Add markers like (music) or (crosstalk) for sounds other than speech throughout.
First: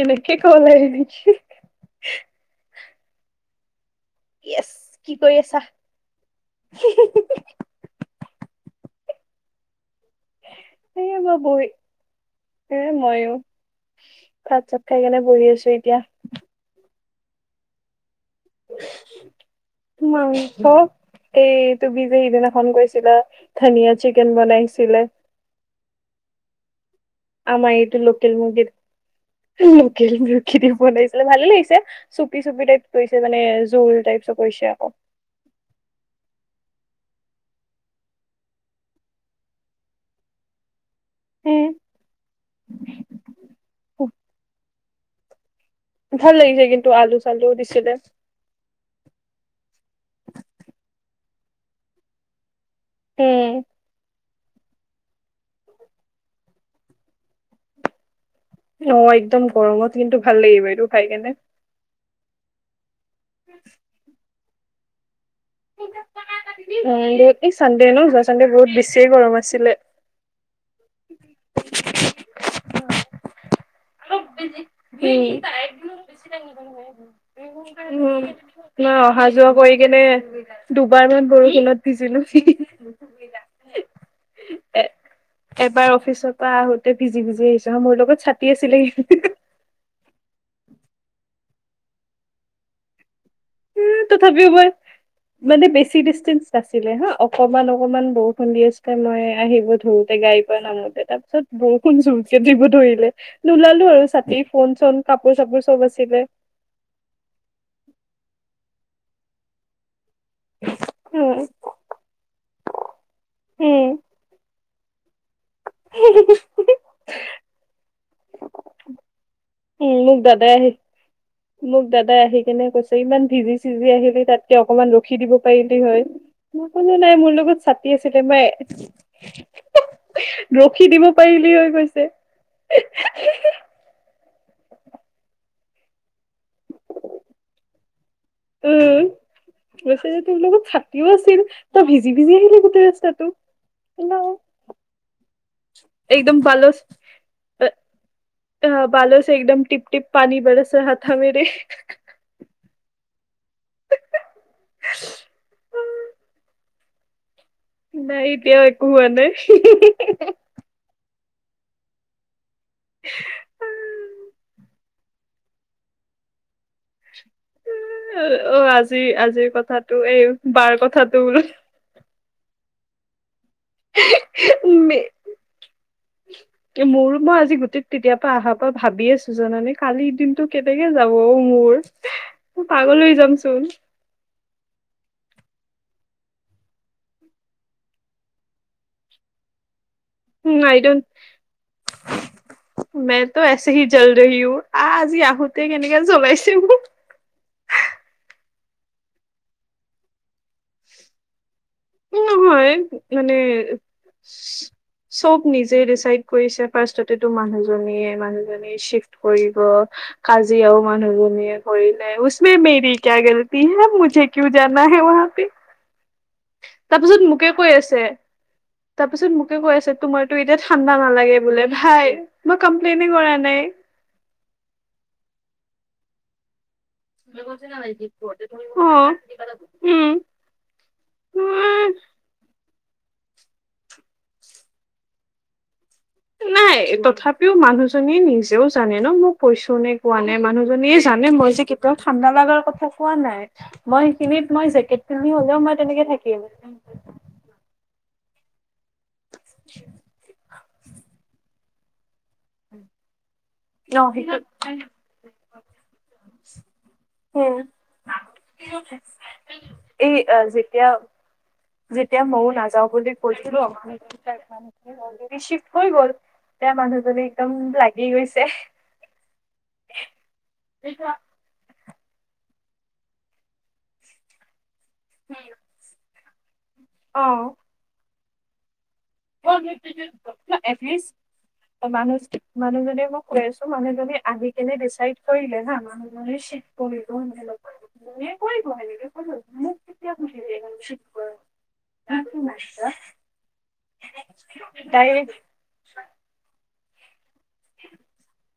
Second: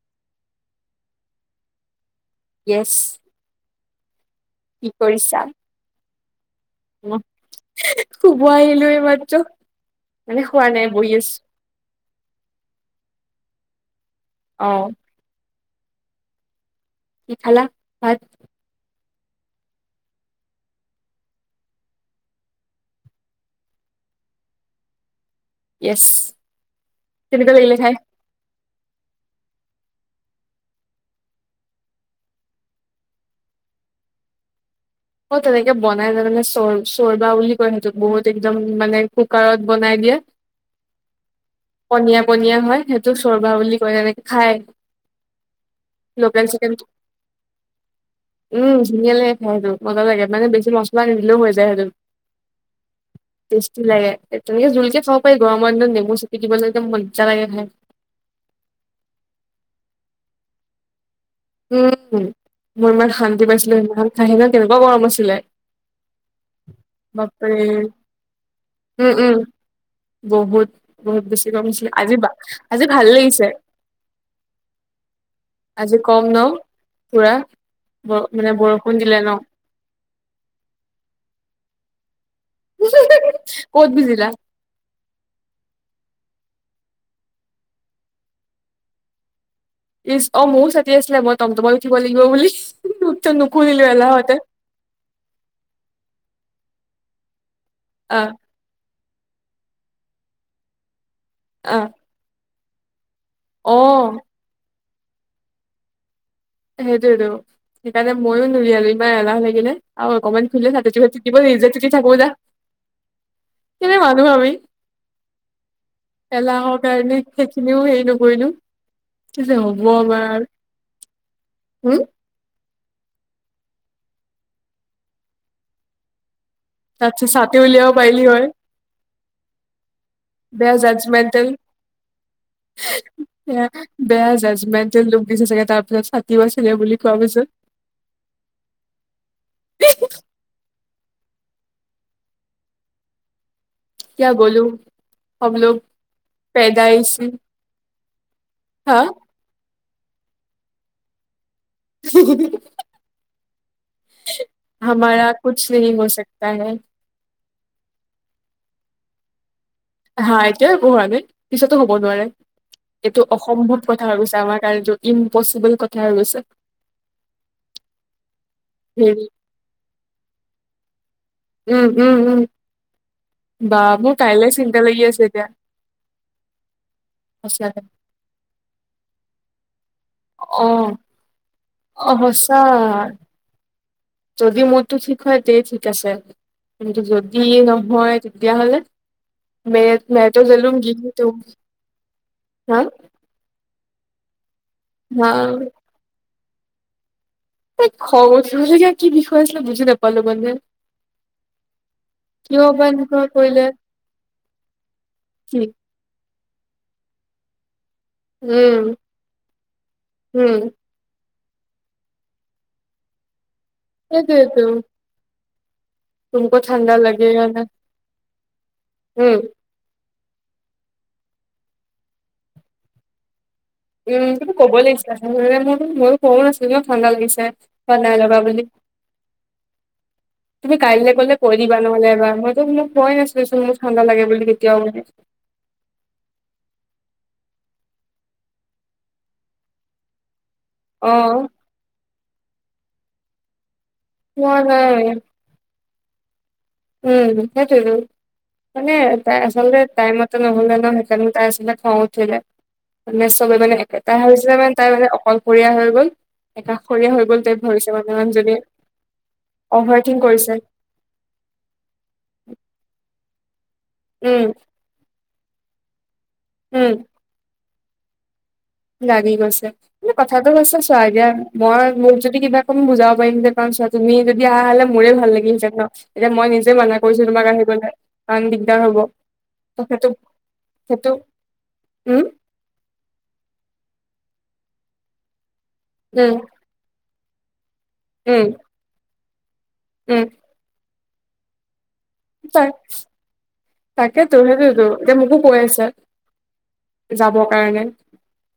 এনেকেই ক'ব লাগে নকি? য়েছ য়েছ কি কৰি কৰিছা, আছা? মই শুব আহিলোঁ এই মাত্ৰ। মানে শুৱা নাই বহি সেয়ে আছো। মই বহি, -এ মইও ভাত অ চাত খাই কেনে বহি আছোঁ এতিয়া। কি খালা? ভাত। মাংস। এই তু বি যে সিদিনাখন কৈছিলা ধনিয়া চিকেন বনাইছিলে। ইএছ আমাৰ এইটো লোকেল মুৰ্গী, লোকেল মুৰ্গী দি বনাইছিলে ভালে লাগিছে। চুপি, চুপি টাইপ কৰিছে মানে জোল টাইপ চ কৰিছে আকৌ। অ', তেনেকে বনাই যে মানে চৰ চৰ্বা বুলি কয় সিহঁ বহুত একদম মানে কুকাৰত বনাই দিয়ে। উম। পনীয়া, পনীয়া হয় সেইটো চৰ্বা বুলি কয় তেনেকে খায়। ভাল লাগিছে কিন্তু আলু চালু দিছিলে। উম ধুনীয়া লাগে, খাই সেইটো মজা লাগে মানে বেছি মছলা নিদিলেও হৈ যায় সেইটোত। উম। টেষ্টি লাগে তেনেকে জোলকে খাব পাৰি গৰমৰ দিনত নেমু চেপি দিব লাগে মজা লাগে খাই। অ', একদম গৰমত কিন্তু ভাল লাগিব এইটো খাই কেনে। উম, মই ইমান শান্তি পাইছিলোঁ সেইদিনা খাই হেনা উম কেনেকুৱা গৰম আছিলে। উম বহুত এই বাপৰে চানদে্ ন যোৱা চানদে্ বহুত বেছিয়ে উম গৰম উম আছিলে। বহুত, বহুত বেছি গৰম আছিলে আজি বা আজি ভাল লাগিছে। হম। আজি কম ন পুৰা উম, ব মানে বৰষুণ তোমাৰ দিলে অহা ন যোৱা কৰি কেনে দুবাৰ মান বৰষুণত ভিজিলো। এ ক'ত ভিজিলা এবাৰ অফিচৰ পৰা আহোতে ভিজি, ভিজি আহিছোঁ মোৰ লগত ছাতি আছিলে। ইচ অ', মোৰো চাতি আছিলে মই তম, তম তোমাক উঠিব লাগিব বুলি। নুখুলিলো উম এলাহতে তথাপিও মই মানে বেছি ডিষ্টেন্ঞ্চ দিলে হা অকমান অকমান অ বৰষুণ দি আছিলে মই আহিব ধৰোতে গাড়ীৰ পৰা নামোতে তাৰ পিছত বৰষুণ জোৰকে দিব ধৰিলে অ অ নোলালো আৰু ছাতি ফোন চোন কাপোৰ চাপোৰ চব আছিলে। সেইটোয়েটো সেইকাৰণে মইও নোলিয়ালো ইমান এলাহ লাগিলে আৰু অকমান উম, উম। (unintelligible) ভাবি (unintelligible) এলাহৰ কাৰণে সেইখিনিও হেৰি নকৰিলো কি যে হ'ব উম মোক আমাৰ। দাদাই আহি মোক হম দাদাই আহি কেনে কৈছে ইমান ভিজি চিজি আহিলি তাতকে অকমান ৰখি দিব পাৰিলি হয়। মই কোনো নাই তাতছে মোৰ লগত উলিয়াব ছাতি পাৰিলি আছিলে হয় মই বেয়া ৰখি দিব জাজমেণ্টেল পাৰিলি হৈ কৈছে। বেয়া জাষ্টমেনতেল লুক দিছে চাগে তাৰ পিছত ছাতিও আছিলে বুলি কোৱা পিছত। গৈছে যদি মোৰ লগত থাক ছাতিও আছিল তই ভিজি, ভিজি আহিলি গোটেই ৰাস্তাটো কিয়া হেল্ল' বলো হম লোগ একদম পালোঁ পেদা ইছি অ', হা বালো ছে একদম টিপ, টিপ পানী বৰচ ৰাহা থা মেৰে হমাৰা কুছ নেহি হো চাকতা হে। নাই এতিয়াও একো হোৱা নাই। হা এতিয়াও একো হোৱা নাই পিছতো হ'ব নোৱাৰে এইটো অসম্ভৱ কথা হৈ গৈছে আমাৰ কাৰণে য'ত ইম্পচিবল কথা হৈ গৈছে। অ', অ', আজি হেৰি আজিৰ কথাতটো এইবাৰ কথাটো। উম, উম, উম বা মোৰ কাইলৈ চিন্তা বোলো লাগি আছে এতিয়া। (inaudible) মোৰো মই আজি সঁচাকে গোটেই তেতিয়া পৰা অহাৰ পৰা ভাবি আছোঁ জানানে কালি দিনটো অ কেনেকে যাব মোৰ। অ', সচাঁ। উৰি যাম চোন। যদি মোৰতো ঠিক হয় তেতিয়া ঠিক আছে। কিন্তু যদি নহয় তেতিয়াহ'লে মেৰেত মেৰত্ত আই জেলুং ডণ্ট (inaudible) হা! ত এছেহি জল ৰহী হু আহ আজি আহোঁতে কেনেকে জ্বলাইছে মোক। এই খং উঠিব লগীয়া কি বিষয় আছিলে বুজি নাপালো মানে। উম! কিয় নহয় বা এনেকুৱা মানে কৰিলে চব কি নিজে ডিচাইড কৰিছে ফাৰ্ষ্টতেতো মানুহজনীয়ে মানুহজনী উম চিফ্ট কৰিব। উম কাজিয়াও মানুহজনীয়ে কৰিলে। উছমে মেৰি কিয়া গলতি হে মুঝে কিয়ু জানা হে ৱাহাপে। তোৰ কথা (inaudible) তাৰপিছত মোকে কৈ আছে। তাৰপিছত উম মোকে কৈ আছে তোমাৰ ত এতিয়া ঠাণ্ডা নালাগে বোলে। ভাই মই কমপ্লেইনেই কৰা নাই। উম! তুমিটো ক'ব লাগিছিলে মোৰ ময়ো কোৱা নাছিলো। তুমিও ঠাণ্ডা লাগিছে বা নাই লগা বুলি। অ উম তুমি কাইলৈ গ'লে কৈ দিবা নহ'লে এবাৰ। মইতো মোক কোৱাই নাছিলো চোন মোক ঠাণ্ডা লাগে বুলি কেতিয়াও বুলি। নাই তথাপিও মানুহজনীয়ে নিজেও জানে ন' মোক কৈছোঁ নে কোৱা নাই। মানুহজনীয়ে অ জানে মই যে কেতিয়াও ঠাণ্ডা লাগাৰ কথা কোৱা নাই। মই সিখিনিত কোৱা মই জেকেট নাই পিন্ধি হ'লেও মই তেনেকে থাকিম। উম! সেইটোৱেইটো। মানে তাই আচলতে টাইমত নহ'লে ন' সেইকাৰণে তাইৰ আচলতে খং উঠিলে। মানে চবে মানে অ একেটা সেইটো হৈছে মানে তাই মানে অকলশৰীয়া হৈ গ'ল। একাষৰীয়া হৈ গ'ল তাইক উম ধৰিছে মানে মানুহজনীয়ে, অভাৰ এই থিং কৰিছে। যেতিয়া যেতিয়া ম‌ইও নাযাওঁ বুলি কৈছিলোঁ উম (inaudible) ঠিক হৈ গ'ল। এতিয়া উম মানুহজনী একদম লাগি গৈছে। লাগি গৈছে। মানে কথাটো হৈছে চোৱা এতিয়া মই মোক যদি কিবা অকণ বুজাব পাৰিম যে, কাৰণ চোৱা তুমি যদি আহা হ'লে মোৰে ভাল লাগিলহেতেঁন ন'। এতিয়া মই নিজে মানা কৰিছোঁ অ', তোমাক আহিবলে, কাৰণ দিগদাৰ হ'ব। ত সেইটো (unintelligible) সেইটো এটলিষ্ট উম (inaudible) মানুহজনে মোক কৈ আছোঁ, মানুহজনী আহি কিনে ডিচাইড কৰিলে হা। মানুহজনী উম (unintelligible) (unintelligible) কৰিব উম সেনেকে কব‌ই মোক কেতিয়া উম সুধিলে (unintelligible) তাক (inaudible) তাকেতো, সেইটোৱেইটো। এতিয়া ডাইৰেক্ট মোকো কৈ আছে। যাবৰ কাৰণে।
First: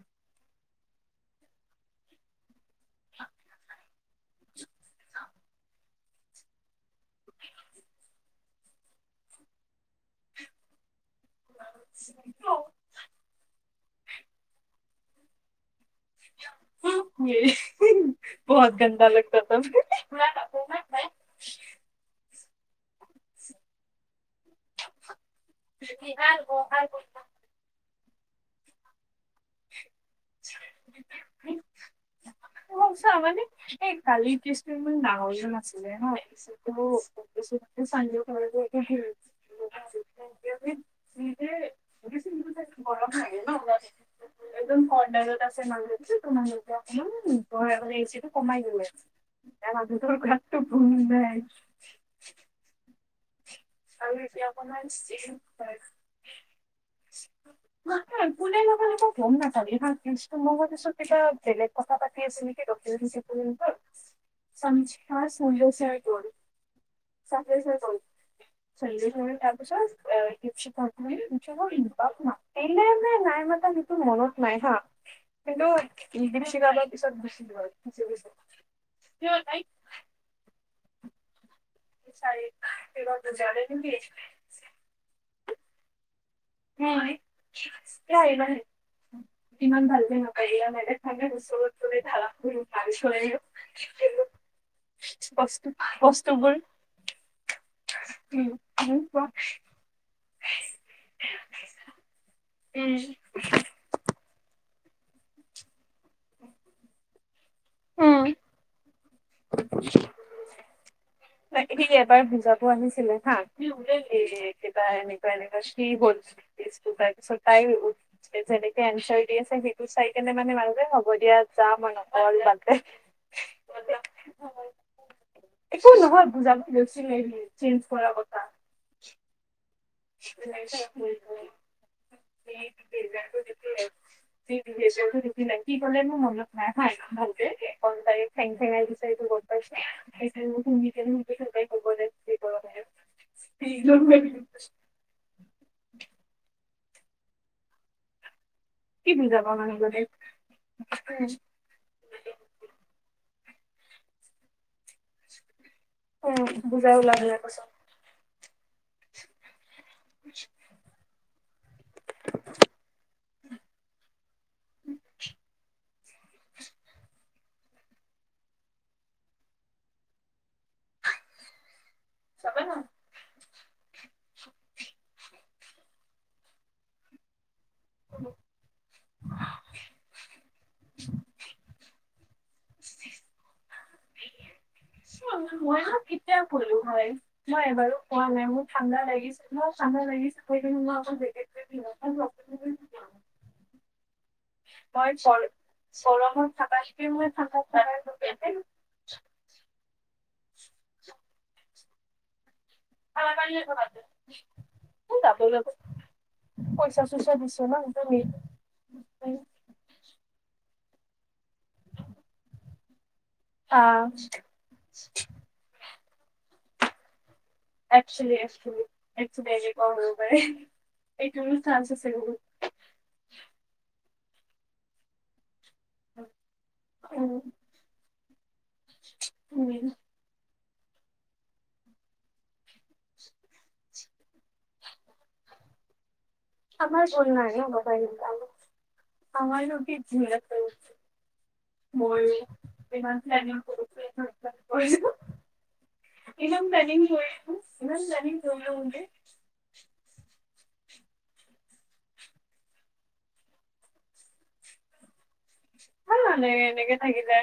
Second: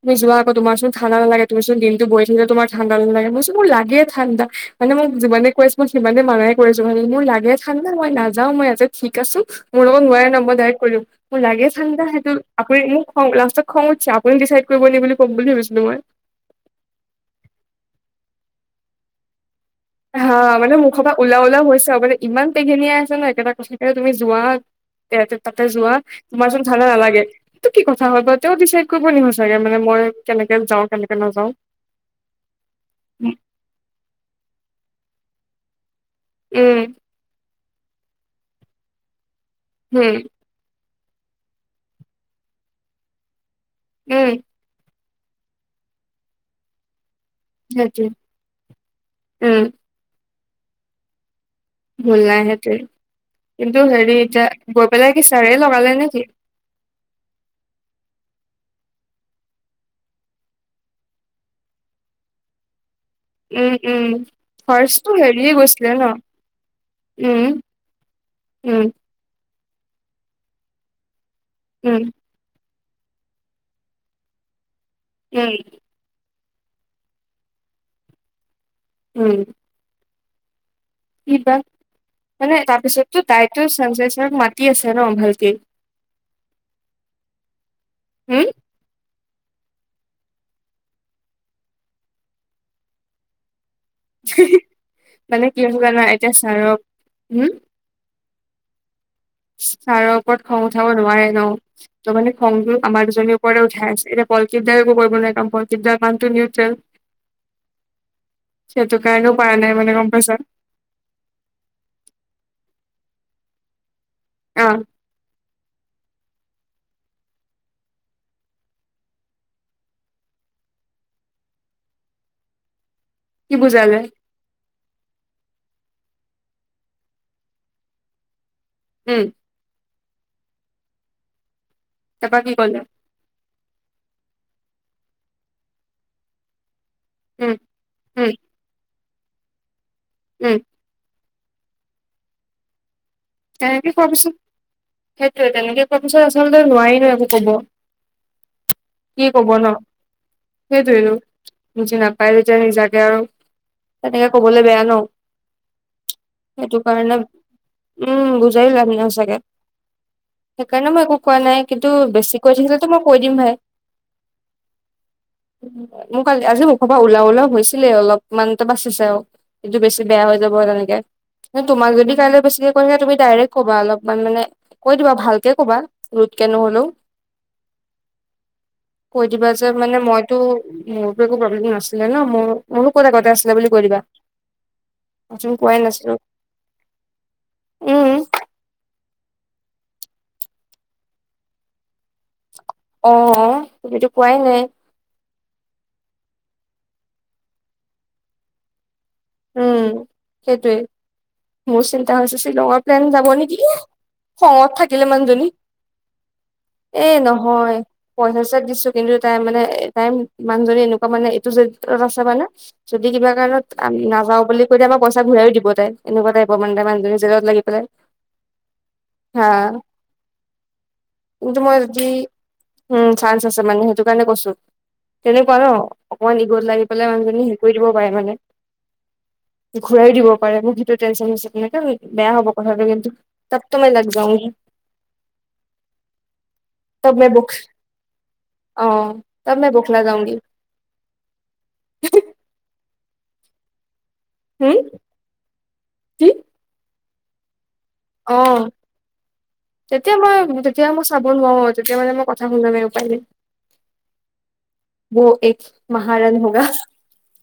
তুমি যোৱা আকৌ তোমাৰ চোন ঠাণ্ডা নালাগে। তুমি চোন দিনটো বহি থাকিলে তোমাৰ ঠাণ্ডা নালাগে। ম‌ই কৈছোঁ মোৰ লাগে ঠাণ্ডা। মানে মোক যিমানে কৈ আছে মই সিমানে মানাই কৰিছোঁ মানে। মোৰ লাগে ঠাণ্ডা, মই নাযাওঁ, মই এইয়াতে ঠিক আছোঁ। মোৰ লগত নোৱাৰে ন' ম‌ই ডায়ৰেক্ট কৈ দিওঁ। মোৰ লাগে ঠাণ্ডা সেইটো আপুনি মোক খং লাষ্টত খং উঠিছে আপুনি ডিচাইড কৰিব নেকি বুলি ক'ম বুলি ভাবিছিলোঁ মই। (inaudible) বহত গন্দা লগতা থা (unintelligible) হা মানে মুখৰ পৰা ওলাওঁ-ওলাওঁ হৈছে আৰু মানে ইমান পেঘেনিয়াই আছে ন' একেটা কথাকে তুমি যোৱা সিহঁতৰ তাতে যোৱা, তোমাৰ চোন ঠাণ্ডা নালাগে। সেইটো কি কথা হয় বা তেওঁ ডিচাইড কৰিব নি হোষ্টে (unintelligible) মানে মই কেনেকৈ যাওঁ, কেনেকৈ নাযাওঁ। মোক চা উম মানে এই কালিৰ কেচটো ইমান ডাঙৰো নাছিলে ন (inaudible) (unintelligible) হুম। (inaudible) মৰম লাগে ন তাত। উম। একদম কৰ্ণাৰত আছে (unintelligible) সেইটো অকনমান হয়। এ সেইটোৱে চিটো কমাই গৈ আছে। উম এতিয়া মানুহটোৰ গাতটো ভুল নাই। ভুল নাই। সেইটোৱে। কিন্তু হেৰি এতিয়া গৈ পেলাই কি ছাৰে লগালে নে কি? নহয়। কোনে লগালে মই গম নাপালো। এভাগ। মই ভাবিছো কিবা বেলেগ কথা পাতি আছে নেকি। ডকো উম। উম। ফাৰ্ষ্টটো হেৰিয়ে গৈছিলে ন? উম সংদেশে কৰিছিলে। উম সংদেশ ছাৰে। তাৰ পিছত দীপশিখা (unintelligible) উম। এনে এনে নাই মতা দেখোন। সেইটো মনত নাই হা। উম কিন্তু ই (unintelligible) পিছত গুছি গল। কিয় উম নাই? কি বা। মানে তাৰপিছততো তাইতো সঞ্জয়ছাৰক মাতি আছে ন ভালকেই। হয়। উম ইমান ভালকে নাপায় দিয়া। বেলেগফালে ওচৰত গলে ধাৰাপুৰ, গাড়ী চলাইহে হি হি মানে কি বস্তু হৈছে জানা এতিয়া ছাৰক, হুম? হুম। হুম, কোৱা। ছাৰৰ ওপৰত খং উঠাব নোৱাৰে ন। ত', মানে খংটো আমাৰ দুজনীৰ ওপৰতে উঠাই আছে। এতিয়া পলকিত দাও একো কৰিব নোৱাৰে। কাৰণ পলকিত দাৰ কামটো নিউট্ৰেল সেইটো কাৰণেও পাৰা নাই মানে। গম পাইছ? তা এতা সি এবাৰ বুজাব আহিছিলে হা এ অ ইহঁতকেইটা এনেকুৱা- এনেকুৱা। কি বছ। তাৰপিছত তাই- - যেনেকে এনচাৰ দি আছে, সেইটো চাই কেনে মানে মানুহটোৱে, হ'ব দিয়া যাম আৰু অকনমান (unintelligible) এহ। কি বুজালে? একো নহয়, বুজাব লৈছিলে চেঞ্জ কৰা কথা উম। ভাললাগিছেনে তাৰপা কি নাই ক'লে কৰি পেলাই, (unintelligible) যি (unintelligible) নাই। কি ক'লেনো মনক? নাই হা উম, ভালকে। কোন তাৰিখ। উম, থেং থেংআই বিছাৰিছো গম পাইছে। উম। (unintelligible) সেইটোৱে। তেনেকে কোৱাৰ পিছত আচলতে নোৱাৰি ন একো কব। কি ক'ব বুজাবা ন মানুহজনীক? সেইটোয়েতো তাকে। বুজি নাপাই যেতিয়া নিজাকে আৰু। তেনেকে কবলৈ বেয়া ন। বুজাই ওলাব সেইটোকাৰণে পাছত উম। বুজাইয়ো লাভ নাই সচাকে। সেইকাৰণে মই একো কোৱা নাই। কিন্তু বেছি কৈ থাকিলেতো মই কৈ দিম ভাই মোক কালি, আজি মুখৰ পৰা ওলাও- ওলাও হৈছি লেই অলপমানতো বাচিছে আৰু। এইটো বেছি বেয়া হৈ যাব। তেনেকে নাই। তোমাক যদি কাইলে বেছিকে কৈ থাকে। তুমি ডাইৰেক্ট কবা, অলপমান মানে। কৈ দিবা ভালকে কবা। ৰোদকে নহলেও (inaudible) কৈ দিবা যে মানে মইতো, মোৰটো একো প্ৰব্লেম নাছিলে ন। মোৰ মোৰনো ক'ত, আগতে আছিলে বুলি কৈ দিবা। মইচোন আপোনাক কোৱাই মইনো নাছিলো কেতিয়া কলো হয়, মই এবাৰো উম কোৱা নাই। মোৰ ঠাণ্ডা লাগিছে মই ঠাণ্ডা লাগিছে কৈ কেনে, মই আপোনাক জেকেটটোৱে অ তুমিতো কোৱাই নাই মই চল চলমত থকা শি মই ঠাণ্ডা উম সেইটোৱে মোৰ চিন্তা হৈছে শ্বিলঙ পেন যাব নেকি খঙত থাকিলে মানুজনী যাবলৈ পইচা চুচা দিছ ন একম পইচা- চাইছা দিছো কিন্তু তাই মানে তাই মানুহজনী এনেকুৱা মানে এইটো জড়িত আছে মানে যদি কিবা কাৰণত আম নাযাওঁ বুলি কৈ দিয়ে বা পইচা ঘূৰাইও দিব তাই এনেকুৱা টাইপৰ মানে তাই মানুহজনী জেদত লাগিব একচ একচ এক ব প বাৰে এইটো কিন্তু মই চান্ছ যদি আছে উম চান্স আছে মানে সেইটো কাৰণে কৈছো তেনেকুৱা ন অকণমান ইগত লাগি পেলাই মানুহজনী সেই কৰি দিব পাৰে মানে ঘূৰাই দিব পাৰে মোক সেইটো টেনশচন হৈছে তেনেকে বেয়া হ'ব কথাটো কিন্তু তাতটো মই লাগ যাওঁ আমাৰ ভুল নাই ন অ বাব তব আমাৰ মই নোঁ কি বখলা যাওঁগি ভূল আছে মই ইমান (inaudible) ইমান প্লানিং কৰি হুম কি ইমান অ প্লেনিং কৰিলো নি তেতিয়া মই তেতিয়া মই চাব নোৱাৰো তেতিয়া মানে মই কথা শুনামেই উপায় নাই ব এক ভাল মাহাৰান নালাগে হৌগা এনেকে থাকিলে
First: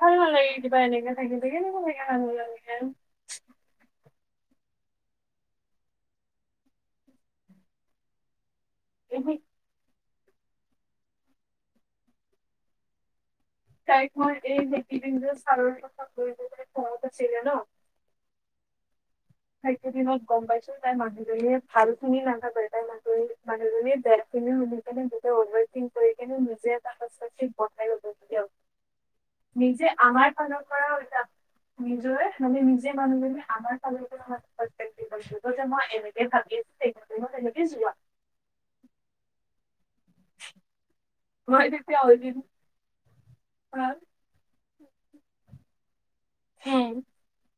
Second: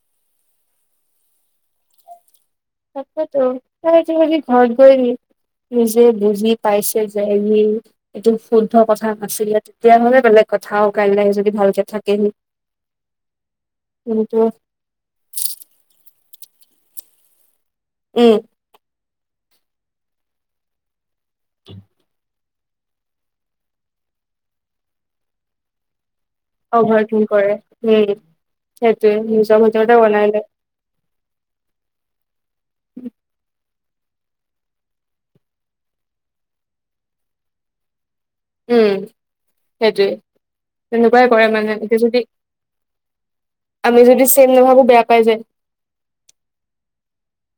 ভাল ভাল নালাগে কিবা এনেকে থাকি থাকি কেনেক থাকে (inaudible) থাকো ত আজি কালি ঘৰত গৈ নিজে বুজি পাইছে যে সি এইটো শুদ্ধ কথা নাছিলে তেতিয়াহলে বেলেগ কথা কাইলৈ যদি ভালকে থাকেহি তাইক মই এই সেইকিদিন যে চাৰৰ গৈ ঘৰত আছিলে ন। উম। টাইক দিনত গম পাইছো, তাই মানুহজনীয়ে ভাল খিনি লাগ বটা ম মৰে বেনুনে ব ভিং কৰি কেনে এটা অভাৰ থিং হস্তক্ষেপ কৰে। বনাই উম, ল'ব কেতিয়াবা সেইটোয়ে নিজৰ ভিতৰতে বনাই লৈ। হৈ, য, নিজৰে আমি নিজে মানুহ বুলি আমাৰ ফালে যে মই এনে কেই ভাবি আছো, তেই ম-মই তেনে কই যোৱা। উম, সেইটোৱে তেনেকুৱাই কৰে মই মানে তেতিয়া এতিয়া যদি অলৰেডি আমি যদি ছেম নাভাবো বেয়া পাই যায়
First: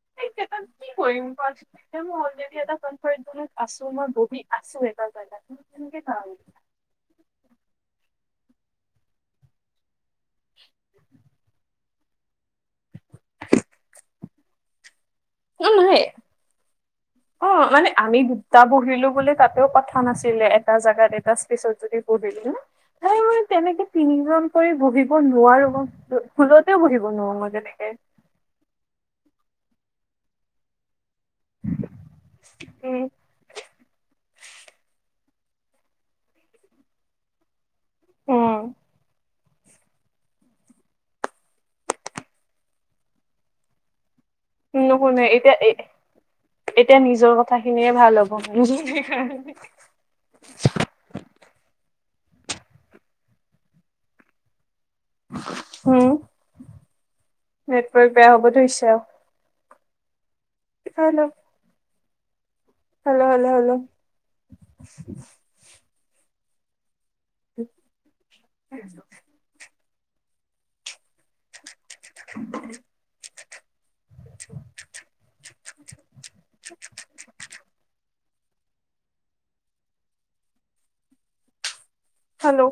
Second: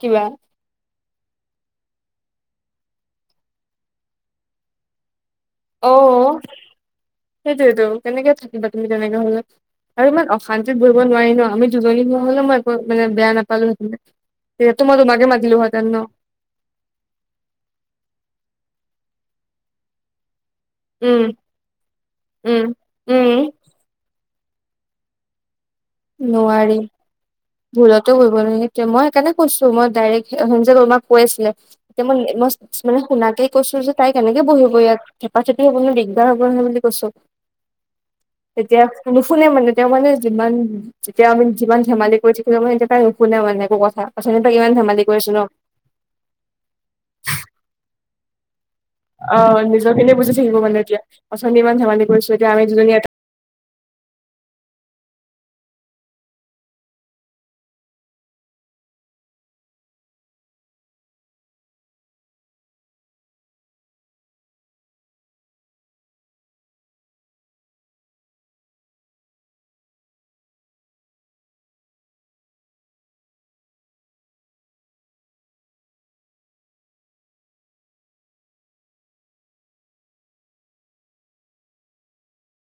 কিবা। কি কৰিম কো মই অলৰেডি এটা কনফাৰ্ট জত আছো, মই বহি আছো এটা জগাত অ কেনেকৈ যাম। সেইটোয়েতো কেনেকে থাকিবা তুমি তেনেকে হলে। আৰু ইমান অশান্তিত বহিব নোৱাৰি ন, আমি দুজনী হোৱা হলেও মমা মানে বেয়া নাপালোহেঁতে তেতিয়া তো মই তোমাকে অ মাতিলোহেঁতেন ন নহয় অ মানে আমি দুটা বহিলো বুলি তাতেও কথা নাছিলে এটা জেগাত উম এটা পিছত যদি বহিদিলো উম নাই উম মই তেনেকে তিনিজন কৰি বহিব নোৱাৰো। নোৱাৰি ভুলতেও বহিব নোৱাৰো মই তেনেকে ভুলতো বহিব নোৱাৰি। মই সেইকাৰণে কৈছো, মই ডাইৰেক্ট যে বমাক কৈ আছিলে, তেয়া মই, মই উম মানে শুনাকে কৈছো যে তাই কেনেকে বহিব ইয়াত, থেপা থেতি হব, নহয়। দিগদাৰ হ'ব নহয় বুলি কৈছো। উম তেতিয়া নুশুনে মানে তেওঁ মানে যিমান তেতিয়া আমি যিমান ধেমালি কৰি থাকিলেও তাই নুশুনাই মানে একো কথা অথনি পা ইমান ধেমালি নুশুনে কৰিছো ন। এতিয়া এ এতিয়া নিজৰ কথা খিনিয়ে ভাল হ'ব। অ, নিজৰ খিনি বুজি থাকিব মানে এতিয়া অথনি ইমান ধেমালি কৰিছো এতিয়া আমি দুজনী। উম, নেটৱৰ্ক বেয়া হ'ব ধৰিছে আৰু। Hello. Hello, hello, hello. (inaudible) (inaudible) (inaudible) (inaudible) Hello?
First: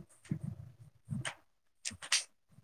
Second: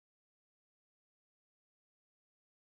(inaudible)